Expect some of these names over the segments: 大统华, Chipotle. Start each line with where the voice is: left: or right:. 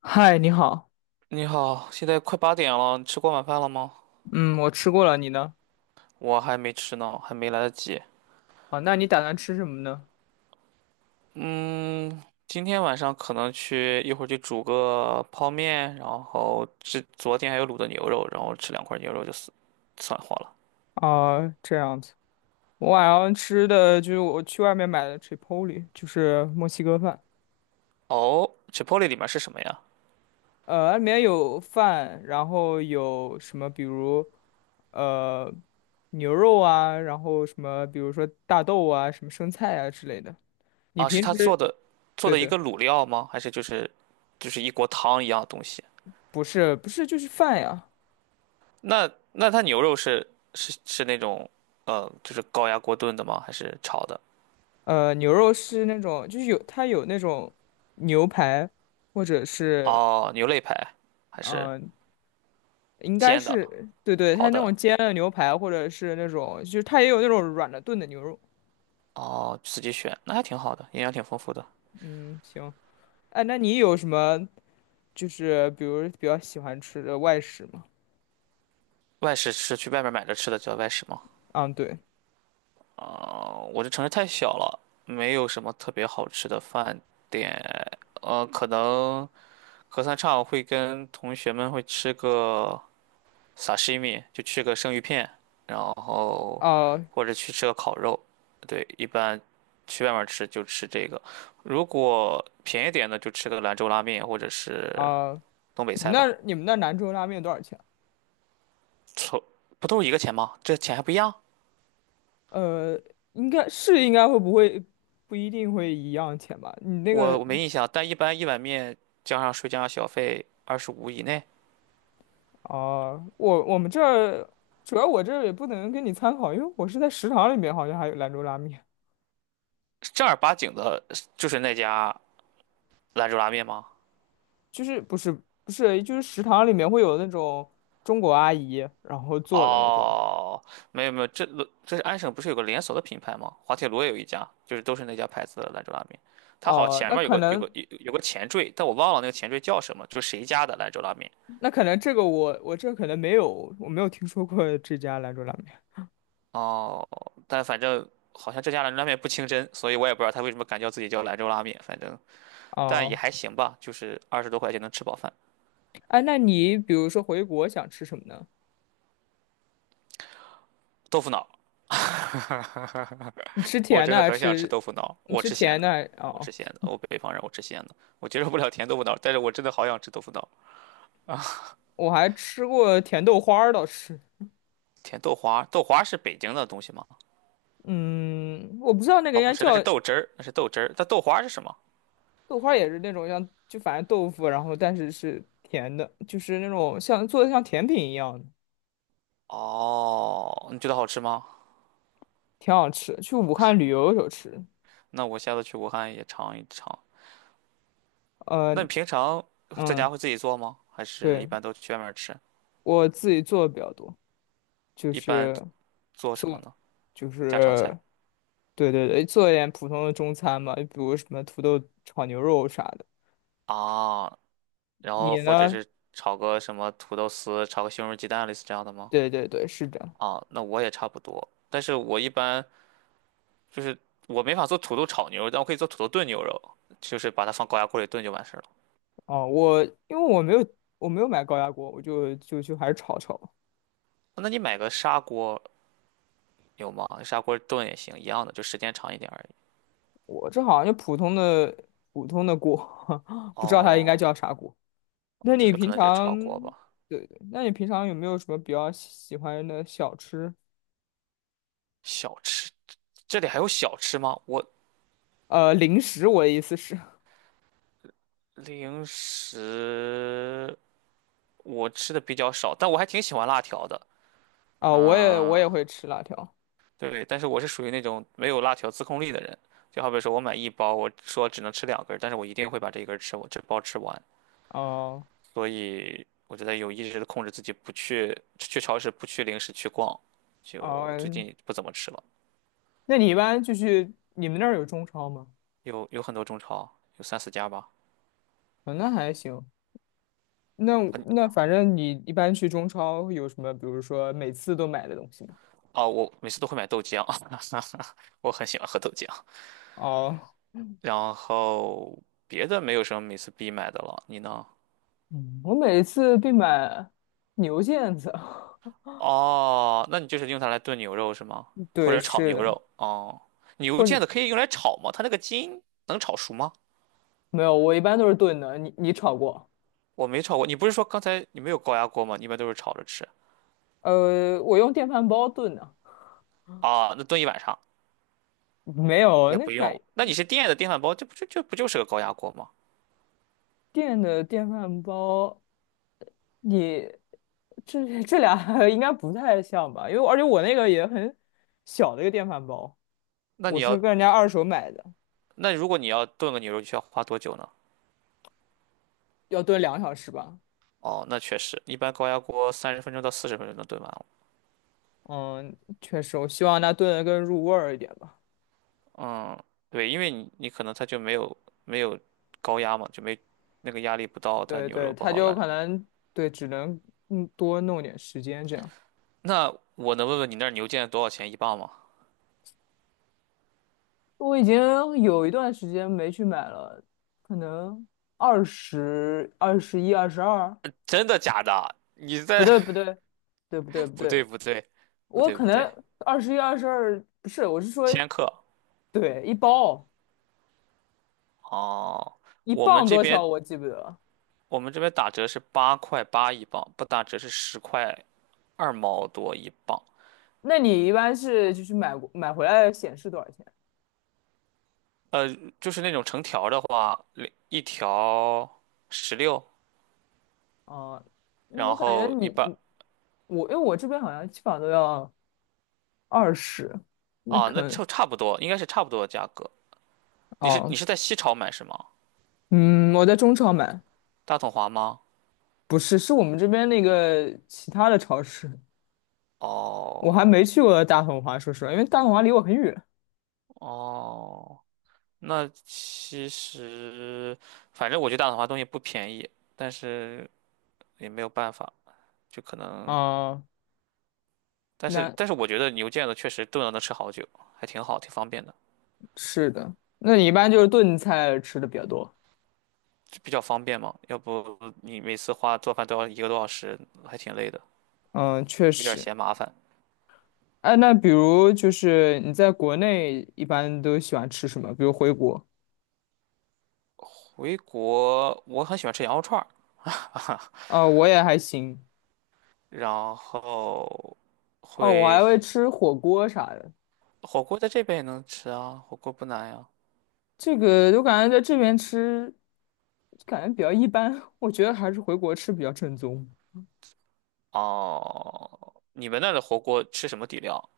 left: 嗨，你好。
right: 你好，现在快8点了，你吃过晚饭了吗？
left: 嗯，我吃过了，你呢？
right: 我还没吃呢，还没来得及。
left: 啊，那你打算吃什么呢？
right: 今天晚上可能一会儿去煮个泡面，然后吃昨天还有卤的牛肉，然后吃两块牛肉就算化了。
left: 啊，这样子。我晚上吃的就是我去外面买的 Chipotle，就是墨西哥饭。
right: 哦，Chipotle 里面是什么呀？
left: 里面有饭，然后有什么，比如呃牛肉啊，然后什么，比如说大豆啊，什么生菜啊之类的。你
right: 啊，是
left: 平
right: 他
left: 时。
right: 做的做
left: 对
right: 的一
left: 对，
right: 个卤料吗？还是就是一锅汤一样的东西？
left: 不是不是，就是饭呀。
right: 那他牛肉是那种就是高压锅炖的吗？还是炒的？
left: 牛肉是那种就是它有那种牛排。或者是
right: 哦，牛肋排还是
left: 嗯、应该
right: 煎的、
left: 是对对。它
right: 烤
left: 那
right: 的？
left: 种煎的牛排，或者是那种，就是它也有那种软的炖的牛肉。
right: 哦，自己选，那还挺好的，营养挺丰富的。
left: 嗯，行。哎，那你有什么就是比如比较喜欢吃的外食吗？
right: 外食是去外面买着吃的，叫外食吗？
left: 嗯，对。
right: 啊、我这城市太小了，没有什么特别好吃的饭店。可能隔三差五会跟同学们吃个 sashimi,就吃个生鱼片，然后
left: 啊、
right: 或者去吃个烤肉。对，一般去外面吃就吃这个，如果便宜点的就吃个兰州拉面或者是
left: 啊、
right: 东北
left: 你们
right: 菜
left: 那
right: 吧。
left: 你们那兰州拉面多少钱？
right: 臭，不都是一个钱吗？这钱还不一样？
left: 呃，应该会不会不一定会一样钱吧？你那
right: 我
left: 个
right: 我没印象，但一般一碗面加上税加上小费25以内，
left: 啊、我们这儿主要我这儿也不能给你参考，因为我是在食堂里面，好像还有兰州拉面。
right: 正儿八经的，就是那家兰州拉面吗？
left: 就是不是不是，就是食堂里面会有那种中国阿姨，然后做的那种。
right: 哦，没有没有，这是安省不是有个连锁的品牌吗？滑铁卢也有一家，就是都是那家牌子的兰州拉面。它好
left: 哦、
right: 前
left: 那
right: 面有
left: 可
right: 个有个
left: 能
right: 有有个前缀，但我忘了那个前缀叫什么，就是谁家的兰州拉面。
left: 那可能这个我这可能没有，我没有听说过这家兰州拉面。
right: 哦，但反正好像这家兰州拉面不清真，所以我也不知道他为什么敢叫自己叫兰州拉面，反正但也
left: 哦、
right: 还行吧，就是20多块钱能吃饱饭，
left: 哎，那你比如说回国想吃什么呢？
right: 豆腐脑。
left: 你吃
right: 我
left: 甜的
right: 真的
left: 还是
right: 很想吃
left: 吃？
right: 豆腐脑，
left: 你
right: 我
left: 吃
right: 吃咸
left: 甜的
right: 的，
left: 还？
right: 我
left: 哦。
right: 吃咸的，我北方人，我吃咸的，我接受不了甜豆腐脑，但是我真的好想吃豆腐脑。
left: 我还吃过甜豆花儿倒是。
right: 甜豆花，豆花是北京的东西吗？
left: 嗯，我不知道那个
right: 哦，
left: 应
right: 不
left: 该
right: 是，那是
left: 叫
right: 豆汁儿，那是豆汁儿。但豆花是什么？
left: 豆花，也是那种像就反正豆腐，然后但是是甜的，就是那种像做的像甜品一样的。
right: 哦，你觉得好吃吗？
left: 挺好吃。去武汉旅游的时候吃。
right: 那我下次去武汉也尝一尝。
left: 呃，
right: 那你平常在家
left: 嗯，
right: 会自己做吗？还是一
left: 对，
right: 般都去外面吃？
left: 我自己做的比较多。就
right: 一般
left: 是
right: 做什么
left: 做，
right: 呢？
left: 就
right: 家常菜
left: 是对对对，做一点普通的中餐嘛，就比如什么土豆炒牛肉啥的。
right: 啊，然后
left: 你
right: 或者
left: 呢？
right: 是炒个什么土豆丝，炒个西红柿鸡蛋，类似这样的吗？
left: 对对对，是的。
right: 啊，那我也差不多，但是我一般就是我没法做土豆炒牛肉，但我可以做土豆炖牛肉，就是把它放高压锅里炖就完事儿了。
left: 哦，我因为我没有买高压锅，我就还是炒炒。
right: 那你买个砂锅有吗？砂锅炖也行，一样的，就时间长一点而已。
left: 我这好像就普通的锅，不知道它应该
right: 哦，
left: 叫啥锅。
right: 哦
left: 那
right: 就
left: 你
right: 是
left: 平
right: 可能就是
left: 常，
right: 炒锅吧。
left: 对对，那你平常有没有什么比较喜欢的小吃？
right: 小吃，这里还有小吃吗？我
left: 零食，我的意思是。
right: 零食我吃的比较少，但我还挺喜欢辣条的。
left: 啊、我也我
right: 嗯，
left: 也会吃辣条。
right: 对，但是我是属于那种没有辣条自控力的人，就好比说我买一包，我说只能吃两根儿，但是我一定会把这一根儿吃，我这包吃完。
left: 哦
right: 所以我觉得有意识的控制自己，不去超市，不去零食去逛，就最
left: 哦，
right: 近不怎么吃了。
left: 那你一般就是你们那儿有中超吗？
right: 有很多中超，有三四家吧。
left: 啊、那还行。那
right: 嗯，
left: 那反正你一般去中超会有什么，比如说每次都买的东西吗？
right: 哦，我每次都会买豆浆，我很喜欢喝豆浆。
left: 哦，
right: 然后别的没有什么每次必买的了，你呢？
left: 嗯我每次必买牛腱子。
right: 哦，那你就是用它来炖牛肉是吗？或
left: 对，
right: 者炒
left: 是
right: 牛
left: 的，
right: 肉？哦，牛
left: 或者
right: 腱子可以用来炒吗？它那个筋能炒熟吗？
left: 没有，我一般都是炖的。你炒过？
right: 我没炒过。你不是说刚才你没有高压锅吗？你一般都是炒着吃
left: 我用电饭煲炖的。
right: 啊？那炖一晚上
left: 没有
right: 也
left: 那
right: 不
left: 改
right: 用。那你是电的电饭煲，这不就是个高压锅吗？
left: 电的电饭煲，你这俩 应该不太像吧？因为而且我那个也很小的一个电饭煲，
right: 那
left: 我
right: 你
left: 是
right: 要
left: 跟人家二手买的，
right: 那如果你要炖个牛肉，需要花多久呢？
left: 要炖2小时吧。
right: 哦，那确实，一般高压锅30分钟到40分钟能炖完了。
left: 嗯，确实，我希望它炖的更入味儿一点吧。
right: 嗯，对，因为你可能它就没有高压嘛，就没那个压力不到，它
left: 对
right: 牛肉
left: 对，
right: 不
left: 它
right: 好
left: 就
right: 烂。
left: 可能对，只能多弄点时间这样。
right: 那我能问问你那儿牛腱多少钱一磅吗？
left: 我已经有一段时间没去买了，可能二十一、二十二。
right: 真的假的？你
left: 不
right: 在？
left: 对不 对，对不对不
right: 不
left: 对。
right: 对不对不
left: 我
right: 对
left: 可
right: 不
left: 能
right: 对，
left: 二十一、二十二不是，我是说
right: 千克
left: 对一包
right: 哦。
left: 一
right: 我们
left: 磅
right: 这
left: 多
right: 边
left: 少我记不得了。
right: 我们这边打折是8块8一磅，不打折是10块2毛多一磅。
left: 那你一般是就是买回来显示多少钱？
right: 呃，就是那种成条的话，一条16，
left: 啊？那我
right: 然
left: 感觉
right: 后
left: 你
right: 一把
left: 你我因为我这边好像基本上都要二十，那
right: 啊，那
left: 可能
right: 就差不多，应该是差不多的价格。你是你
left: 哦，
right: 是在西潮买是吗？
left: 嗯，我在中超买。
right: 大统华吗？
left: 不是，是我们这边那个其他的超市。我还
right: 哦
left: 没去过大统华，说实话，因为大统华离我很远
right: 哦。那其实，反正我觉得大统华东西不便宜，但是也没有办法，就可能，
left: 啊。
right: 但是
left: 那
right: 但是我觉得牛腱子确实炖了能吃好久，还挺好，挺方便的，
left: 是的，那你一般就是炖菜吃的比较多。
right: 就比较方便嘛。要不你每次花做饭都要1个多小时，还挺累的，
left: 嗯，确
right: 有点
left: 实。
right: 嫌麻烦。
left: 哎，那比如就是你在国内一般都喜欢吃什么？比如回国
right: 回国我很喜欢吃羊肉串儿，
left: 啊，我也还行。
right: 然后
left: 哦，我
right: 会
left: 还会吃火锅啥的。
right: 火锅在这边也能吃啊，火锅不难呀。
left: 这个我感觉在这边吃，感觉比较一般。我觉得还是回国吃比较正宗。
right: 哦，你们那儿的火锅吃什么底料？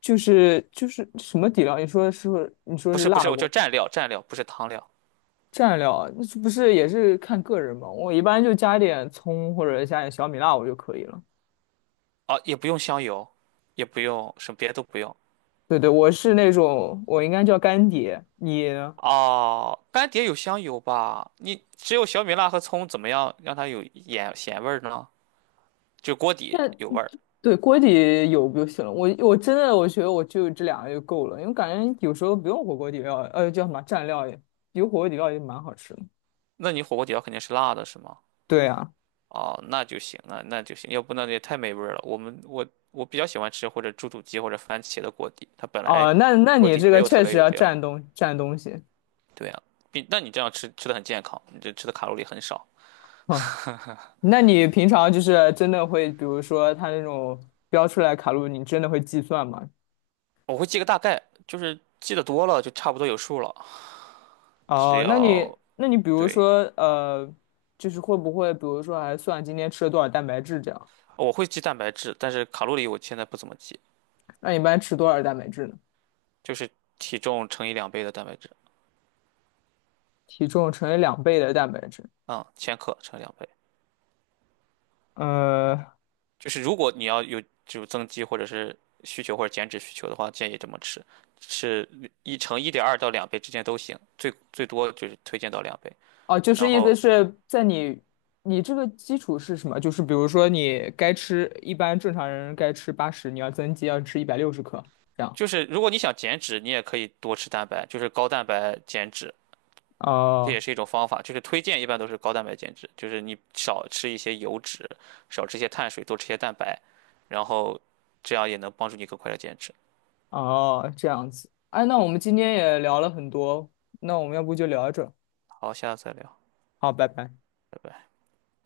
left: 就是什么底料？你说是你说
right: 不
left: 是
right: 是不
left: 辣
right: 是，我就
left: 锅
right: 蘸料，不是汤料
left: 蘸料，那是不是也是看个人嘛？我一般就加点葱或者加点小米辣我就可以了。
right: 啊，也不用香油，也不用什么别的都不用。
left: 对对，我是那种我应该叫干碟，你呢
right: 哦，干碟有香油吧？你只有小米辣和葱，怎么样让它有盐咸味儿呢？就锅底
left: 那
right: 有味儿。
left: 对锅底有就行了。我我真的我觉得我就这两个就够了，因为感觉有时候不用火锅底料，叫什么蘸料也有火锅底料也蛮好吃的。
right: 那你火锅底料肯定是辣的，是吗？
left: 对啊，
right: 哦，那就行，那就行，要不那也太没味儿了。我们我我比较喜欢吃或者猪肚鸡或者番茄的锅底，它本来
left: 哦，那
right: 锅
left: 你
right: 底
left: 这
right: 没
left: 个
right: 有特
left: 确
right: 别
left: 实
right: 有
left: 要
right: 料。
left: 蘸东西。
right: 对啊，你这样吃的很健康，你这吃的卡路里很少。
left: 哼 那你平常就是真的会，比如说它那种标出来卡路里，你真的会计算吗？
right: 我会记个大概，就是记得多了就差不多有数了。只
left: 哦，那你
right: 要
left: 那你比如
right: 对，
left: 说就是会不会比如说还算今天吃了多少蛋白质这样？
right: 我会记蛋白质，但是卡路里我现在不怎么记，
left: 那你一般吃多少蛋白质呢？
right: 就是体重乘以两倍的蛋白质，
left: 体重乘以2倍的蛋白质。
right: 嗯，千克乘以两倍。
left: 呃，
right: 就是如果你要有增肌或者是需求或者减脂需求的话，建议这么吃，是一乘1.2到两倍之间都行，最多就是推荐到两倍。
left: 哦，就是
right: 然
left: 意思
right: 后
left: 是在你这个基础是什么？就是比如说你该吃，一般正常人该吃80，你要增肌要吃160克这样。
right: 就是如果你想减脂，你也可以多吃蛋白，就是高蛋白减脂。这
left: 哦、
right: 也是一种方法，就是推荐一般都是高蛋白减脂，就是你少吃一些油脂，少吃一些碳水，多吃一些蛋白，然后这样也能帮助你更快的减脂。
left: 哦，这样子。哎，那我们今天也聊了很多，那我们要不就聊着？
right: 好，下次再聊，
left: 好，拜拜。
right: 拜拜。